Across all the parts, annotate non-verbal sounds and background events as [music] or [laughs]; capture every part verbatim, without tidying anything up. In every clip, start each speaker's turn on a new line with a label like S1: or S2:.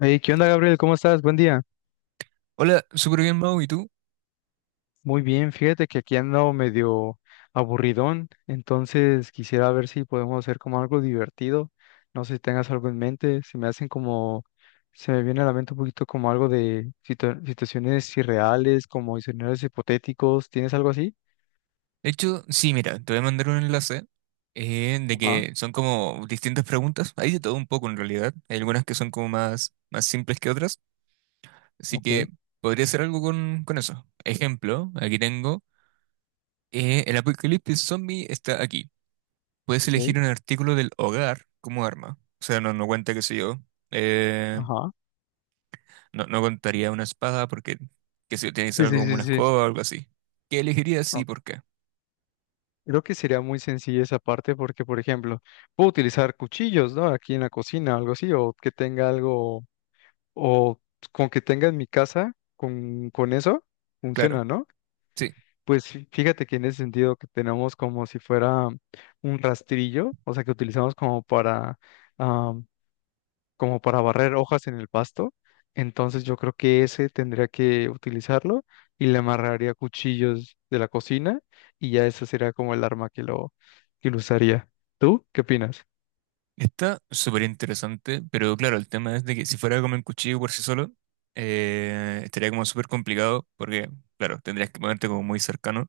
S1: Hey, ¿qué onda, Gabriel? ¿Cómo estás? Buen día.
S2: Hola, súper bien, Mau, ¿y tú?
S1: Muy bien, fíjate que aquí ando medio aburridón, entonces quisiera ver si podemos hacer como algo divertido. No sé si tengas algo en mente, se me hacen como, se me viene a la mente un poquito como algo de situa- situaciones irreales, como escenarios hipotéticos. ¿Tienes algo así?
S2: De hecho, sí, mira, te voy a mandar un enlace eh, de
S1: Ajá,
S2: que son como distintas preguntas. Hay de todo un poco en realidad. Hay algunas que son como más, más simples que otras. Así
S1: ok,
S2: que podría hacer algo con, con eso. Ejemplo, aquí tengo, eh, el apocalipsis zombie está aquí. Puedes
S1: ok,
S2: elegir un artículo del hogar como arma. O sea, no, no cuenta, qué sé yo. eh,
S1: ajá.
S2: no, no contaría una espada porque, qué sé yo, tiene que ser
S1: Sí,
S2: algo
S1: sí,
S2: como
S1: sí,
S2: una
S1: sí.
S2: escoba o algo así. ¿Qué elegirías y
S1: Ok.
S2: por qué?
S1: Creo que sería muy sencilla esa parte porque, por ejemplo, puedo utilizar cuchillos, ¿no? Aquí en la cocina, algo así, o que tenga algo o con que tenga en mi casa, con, con eso,
S2: Claro.
S1: funciona, ¿no?
S2: Sí.
S1: Pues fí- fíjate que en ese sentido que tenemos como si fuera un rastrillo, o sea, que utilizamos como para, ah, como para barrer hojas en el pasto. Entonces yo creo que ese tendría que utilizarlo y le amarraría cuchillos de la cocina y ya ese sería como el arma que lo, que lo usaría. ¿Tú qué opinas?
S2: Está súper interesante, pero claro, el tema es de que si fuera como un cuchillo por sí solo, eh, estaría como súper complicado porque, claro, tendrías que ponerte como muy cercano.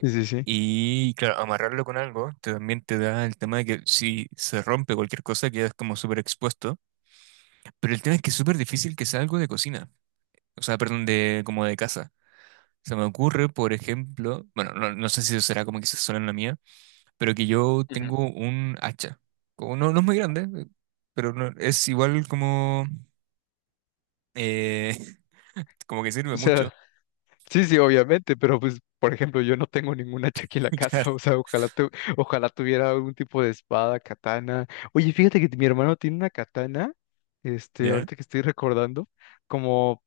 S1: Sí, sí, sí.
S2: Y claro, amarrarlo con algo te- también te da el tema de que si se rompe cualquier cosa quedas como súper expuesto. Pero el tema es que es súper difícil que sea algo de cocina, o sea, perdón, de como de casa. Se me ocurre, por ejemplo, bueno, no, no sé si eso será como que se suena en la mía, pero que yo
S1: Ujú.
S2: tengo un hacha. Como no, no es muy grande, eh, pero no- es igual como, eh, [laughs] como que sirve
S1: O
S2: mucho.
S1: sea, sí, sí, obviamente, pero pues, por ejemplo, yo no tengo ningún hacha aquí [laughs] en la
S2: [laughs] Claro,
S1: casa, o sea, ojalá, tu- ojalá tuviera algún tipo de espada, katana. Oye, fíjate que mi hermano tiene una katana, este,
S2: ya.
S1: ahorita que estoy recordando, como,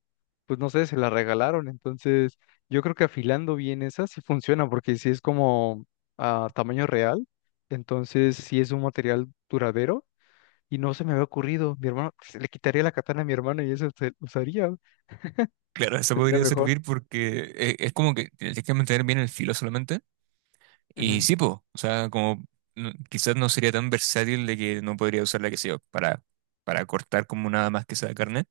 S1: pues no sé, se la regalaron, entonces yo creo que afilando bien esa sí funciona, porque si es como a tamaño real, entonces sí es un material duradero y no se me había ocurrido, mi hermano, se le quitaría la katana a mi hermano y eso se usaría,
S2: Claro, eso
S1: tendría
S2: podría
S1: mejor.
S2: servir porque eh, es, como que tienes que mantener bien el filo solamente. Y
S1: Ujú.
S2: sí, po, o sea, como no- quizás no sería tan versátil de que no podría usarla, que sea para, para cortar como nada más que sea carne,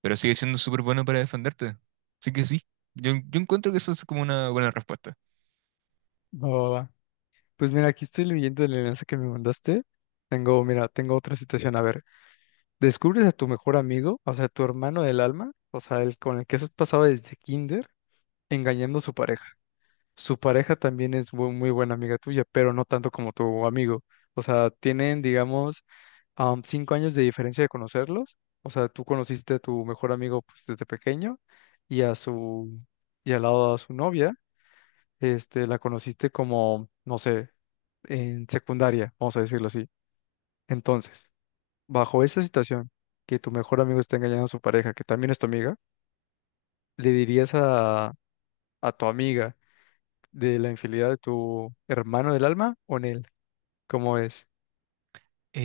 S2: pero sigue siendo súper bueno para defenderte. Así que sí, yo, yo encuentro que eso es como una buena respuesta.
S1: Va, va, va. Pues mira, aquí estoy leyendo el enlace que me mandaste. Tengo, mira, tengo otra situación. A ver, descubres a tu mejor amigo, o sea, tu hermano del alma, o sea, el con el que has pasado desde kinder, engañando a su pareja. Su pareja también es bu- muy, buena amiga tuya, pero no tanto como tu amigo. O sea, tienen, digamos, am, cinco años de diferencia de conocerlos. O sea, tú conociste a tu mejor amigo pues, desde pequeño y a su, y al lado a su novia, este, la conociste como, no sé, en secundaria, vamos a decirlo así. Entonces, bajo esa situación, que tu mejor amigo está engañando a su pareja, que también es tu amiga, ¿le dirías a, a tu amiga de la infidelidad de tu hermano del alma o en él? ¿Cómo es?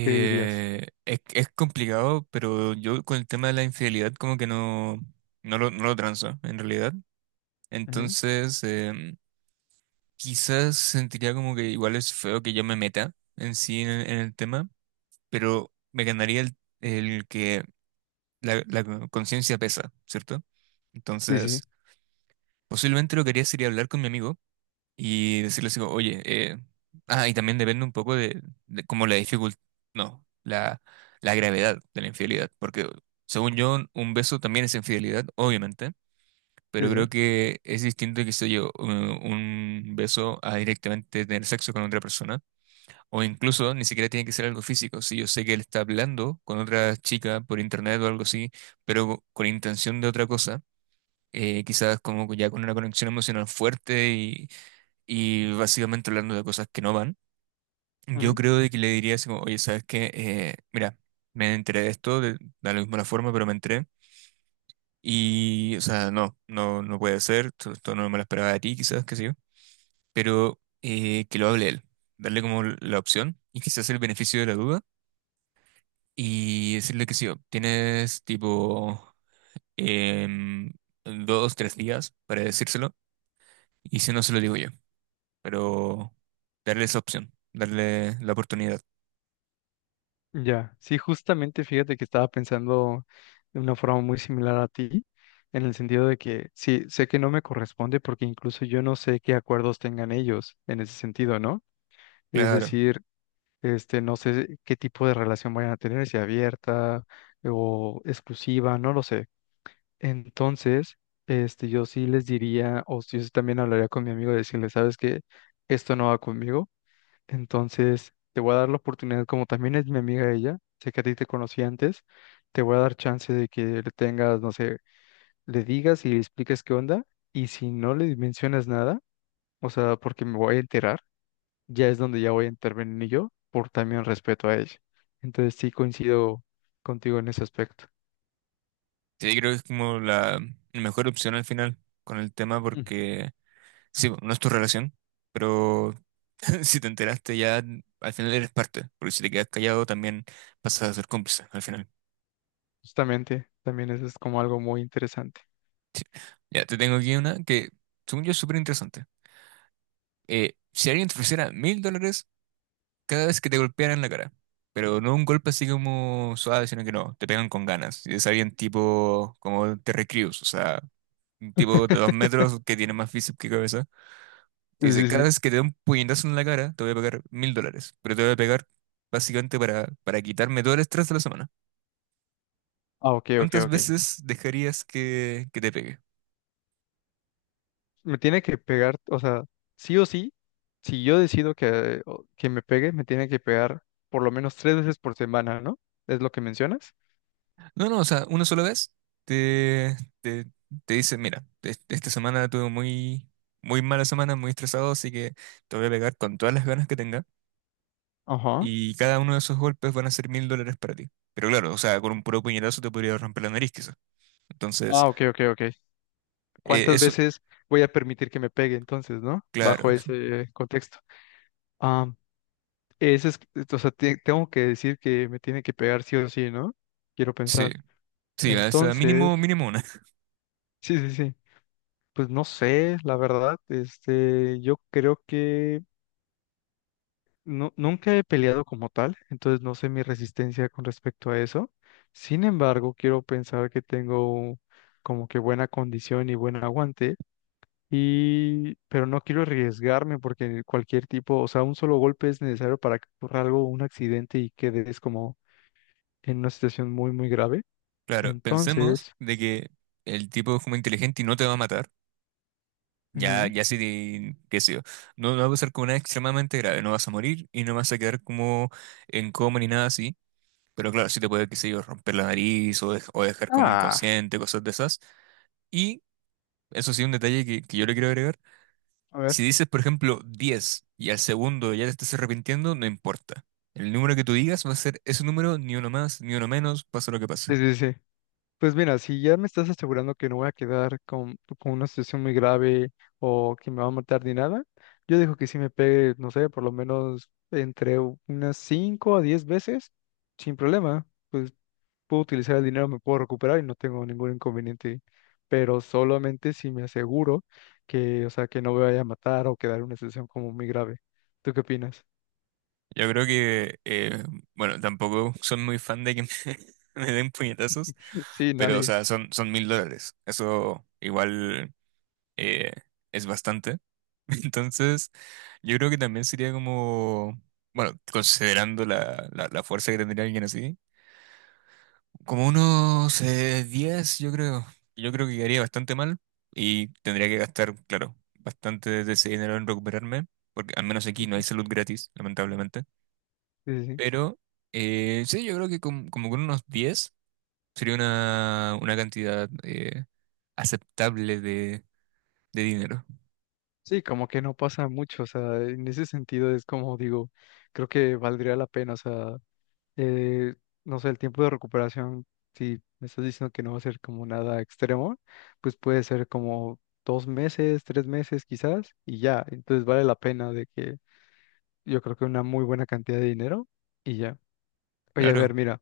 S1: ¿Qué dirías?
S2: es, es complicado, pero yo con el tema de la infidelidad como que no, no lo, no lo transo, en realidad.
S1: Ujú,
S2: Entonces, em, quizás sentiría como que igual es feo que yo me meta en sí en, el en el tema, pero me ganaría el, el que la, la conciencia pesa, ¿cierto?
S1: sí,
S2: Entonces,
S1: sí,
S2: posiblemente lo que haría sería hablar con mi amigo y decirles, digo, oye, eh, ah, y también depende un poco de, de como la dificultad, no, la, la gravedad de la infidelidad, porque según yo, un beso también es infidelidad, obviamente,
S1: sí,
S2: pero creo
S1: sí.
S2: que es distinto que sé yo, u- un beso a directamente tener sexo con otra persona, o incluso ni siquiera tiene que ser algo físico, si yo sé que él está hablando con otra chica por internet o algo así, pero con intención de otra cosa. eh, quizás como ya con una conexión emocional fuerte y básicamente hablando de cosas que no van, yo
S1: Ujú,
S2: creo de que le diría así como, oye, ¿sabes qué? Eh, mira, me enteré de esto, de, da lo mismo la forma, pero me enteré. Y, o sea, no, no, no puede ser, esto, esto no me lo esperaba de ti, quizás, qué sé yo, pero eh, que lo hable él, darle como la opción y quizás el beneficio de la duda y decirle que sí, "Oh, tienes tipo em, dos, tres días para decírselo y si no se lo digo yo, pero darle esa opción, darle la oportunidad.
S1: ya, sí, justamente fíjate que estaba pensando de una forma muy similar a ti, en el sentido de que sí, sé que no me corresponde porque incluso yo no sé qué acuerdos tengan ellos en ese sentido, ¿no? Es
S2: Claro,
S1: decir, este, no sé qué tipo de relación vayan a tener, si abierta o exclusiva, no lo sé. Entonces, este, yo sí les diría, o si yo sí también hablaría con mi amigo y decirle, sabes que esto no va conmigo, entonces te voy a dar la oportunidad, como también es mi amiga ella, sé que a ti te conocí antes, te voy a dar chance de que le tengas, no sé, le digas y le expliques qué onda, y si no le mencionas nada, o sea, porque me voy a enterar ya es donde ya voy a intervenir yo por también respeto a ella. Entonces sí coincido contigo en ese aspecto.
S2: sí, creo que es como la la mejor opción al final con el tema
S1: Ujú.
S2: porque, sí, no es tu relación, pero [laughs] si te enteraste ya, al final eres parte, porque si te quedas callado también pasas a ser cómplice al final.
S1: Justamente, también eso es como algo muy interesante.
S2: Ya, te tengo aquí una que, según yo, es súper interesante. Eh, si alguien te ofreciera mil dólares cada vez que te golpearan la cara, pero no un golpe así como suave, sino que no, te pegan con ganas, y es alguien tipo como Terry Crews, o sea, un tipo de dos
S1: [laughs]
S2: metros que tiene más físico que cabeza. Te dice,
S1: Sí, sí,
S2: cada
S1: sí.
S2: vez que te dé un puñetazo en la cara, te voy a pagar mil dólares, pero te voy a pegar básicamente para, para, quitarme todo el estrés de la semana.
S1: Ah, ok, ok,
S2: ¿Cuántas
S1: ok.
S2: veces dejarías que, que te pegue?
S1: Me tiene que pegar, o sea, sí o sí, si yo decido que, o- que me pegue, me tiene que pegar por lo menos tres veces por semana, ¿no? ¿Es lo que mencionas?
S2: No, no, o sea, una sola vez te, te, te dice, mira, es- esta semana tuve muy, muy mala semana, muy estresado, así que te voy a pegar con todas las ganas que tenga
S1: Ajá.
S2: y cada uno de esos golpes van a ser mil dólares para ti. Pero claro, o sea, con un puro puñetazo te podría romper la nariz quizás. Entonces,
S1: Ah, ok, ok, ok.
S2: eh,
S1: ¿Cuántas
S2: eso,
S1: veces voy a permitir que me pegue entonces, ¿no? Bajo
S2: claro,
S1: ese contexto. Ah, ese es, eh, o sea, te- tengo que decir que me tiene que pegar sí o sí, ¿no? Quiero
S2: sí,
S1: pensar.
S2: sí, o sea,
S1: Entonces,
S2: mínimo, mínimo una.
S1: sí, sí, sí. Pues no sé, la verdad, este, yo creo que no, nunca he peleado como tal, entonces no sé mi resistencia con respecto a eso. Sin embargo, quiero pensar que tengo como que buena condición y buen aguante, y, pero no quiero arriesgarme porque cualquier tipo, o sea, un solo golpe es necesario para que ocurra algo, un accidente y quedes como en una situación muy, muy grave.
S2: Claro, pensemos
S1: Entonces,
S2: de que el tipo es como inteligente y no te va a matar. Ya,
S1: ujú.
S2: ya sí, te- qué sé yo. No, no va a pasar como nada extremadamente grave. No vas a morir y no vas a quedar como en coma ni nada así. Pero claro, sí te puede, qué sé yo, romper la nariz o, dej- o dejar como
S1: Ah,
S2: inconsciente, cosas de esas. Y eso sí, un detalle que, que yo le quiero agregar.
S1: a ver.
S2: Si dices, por ejemplo, diez y al segundo ya te estás arrepintiendo, no importa. El número que tú digas va a ser ese número, ni uno más, ni uno menos, pasa lo que pase.
S1: Sí, sí, sí. Pues mira, si ya me estás asegurando que no voy a quedar con, con una situación muy grave o que me va a matar ni nada, yo dejo que sí me pegue, no sé, por lo menos entre u- unas cinco a diez veces, sin problema. Pues puedo utilizar el dinero, me puedo recuperar y no tengo ningún inconveniente. Pero solamente si me aseguro que, o sea, que no me vaya a matar o quedar en una situación como muy grave. ¿Tú qué opinas?
S2: Yo creo que, eh, bueno, tampoco soy muy fan de que me, [laughs] me den puñetazos,
S1: [laughs] Sí,
S2: pero, o
S1: nadie.
S2: sea, son, son mil dólares. Eso igual eh, es bastante. [laughs] Entonces, yo creo que también sería como, bueno, considerando la, la, la, fuerza que tendría alguien así, como unos eh, diez, yo creo. Yo creo que quedaría bastante mal y tendría que gastar, claro, bastante de ese dinero en recuperarme, porque al menos aquí no hay salud gratis, lamentablemente.
S1: Sí, sí, sí.
S2: Pero eh, sí, yo creo que com- como con unos diez sería una, una cantidad eh, aceptable de, de dinero.
S1: Sí, como que no pasa mucho, o sea, en ese sentido es como digo, creo que valdría la pena, o sea, eh, no sé, el tiempo de recuperación, si me estás diciendo que no va a ser como nada extremo, pues puede ser como dos meses, tres meses quizás, y ya, entonces vale la pena de que yo creo que una muy buena cantidad de dinero y ya. Oye, a
S2: Claro,
S1: ver, mira,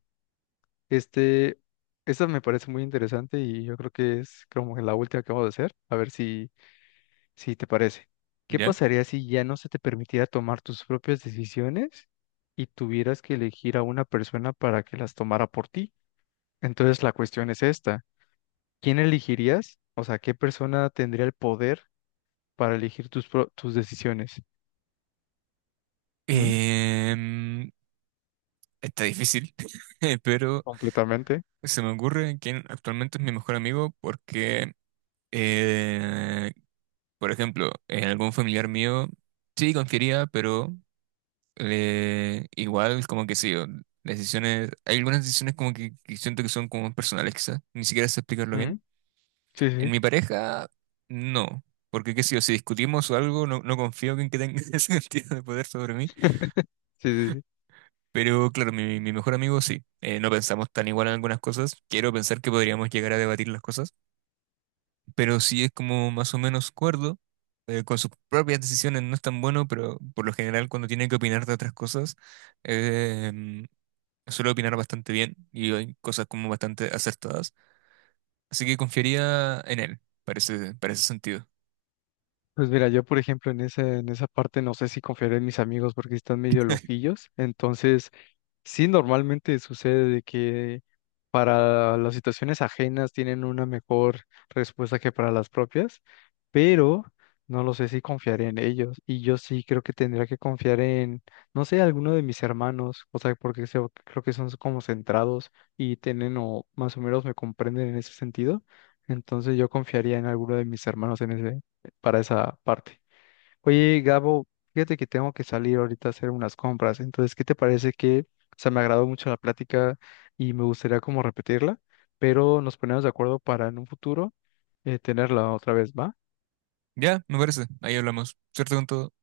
S1: este, esta me parece muy interesante y yo creo que es como la última que vamos a hacer, a ver si. Si te parece, ¿qué
S2: ¿ya?
S1: pasaría si ya no se te permitiera tomar tus propias decisiones y tuvieras que elegir a una persona para que las tomara por ti? Entonces la cuestión es esta, ¿quién elegirías? O sea, ¿qué persona tendría el poder para elegir tus, pro- tus decisiones? ¿Mm?
S2: Em, está difícil, [laughs] pero
S1: Completamente.
S2: se me ocurre quién actualmente es mi mejor amigo porque, eh, por ejemplo, en algún familiar mío sí confiaría, pero eh, igual como que sí, o decisiones, hay algunas decisiones como que, que siento que son como personales quizás, ni siquiera sé explicarlo bien.
S1: ¿Mm? Sí,
S2: En
S1: sí.
S2: mi pareja, no. Porque qué sé yo, si discutimos o algo, no, no confío en que tenga [laughs] ese sentido de poder sobre mí.
S1: Sí, [laughs] sí, sí, sí.
S2: Pero claro, mi, mi mejor amigo sí. Eh, no pensamos tan igual en algunas cosas. Quiero pensar que podríamos llegar a debatir las cosas. Pero sí es como más o menos cuerdo. eh, con sus propias decisiones no es tan bueno, pero por lo general cuando tiene que opinar de otras cosas, eh, suele opinar bastante bien y hay cosas como bastante acertadas. Así que confiaría en él, parece, para ese para ese sentido.
S1: Pues mira, yo por ejemplo en esa, en esa parte no sé si confiaré en mis amigos porque están medio loquillos, entonces sí, normalmente sucede de que para las situaciones ajenas tienen una mejor respuesta que para las propias, pero no lo sé si confiaré en ellos. Y yo sí creo que tendría que confiar en, no sé, alguno de mis hermanos, o sea, porque se- creo que son como centrados y tienen o más o menos me comprenden en ese sentido. Entonces yo confiaría en alguno de mis hermanos en ese, para esa parte. Oye, Gabo, fíjate que tengo que salir ahorita a hacer unas compras. Entonces, ¿qué te parece que, o sea, me agradó mucho la plática y me gustaría como repetirla, pero nos ponemos de acuerdo para en un futuro eh, tenerla otra vez, ¿va?
S2: Ya, me parece. Ahí hablamos. Cierto con todo.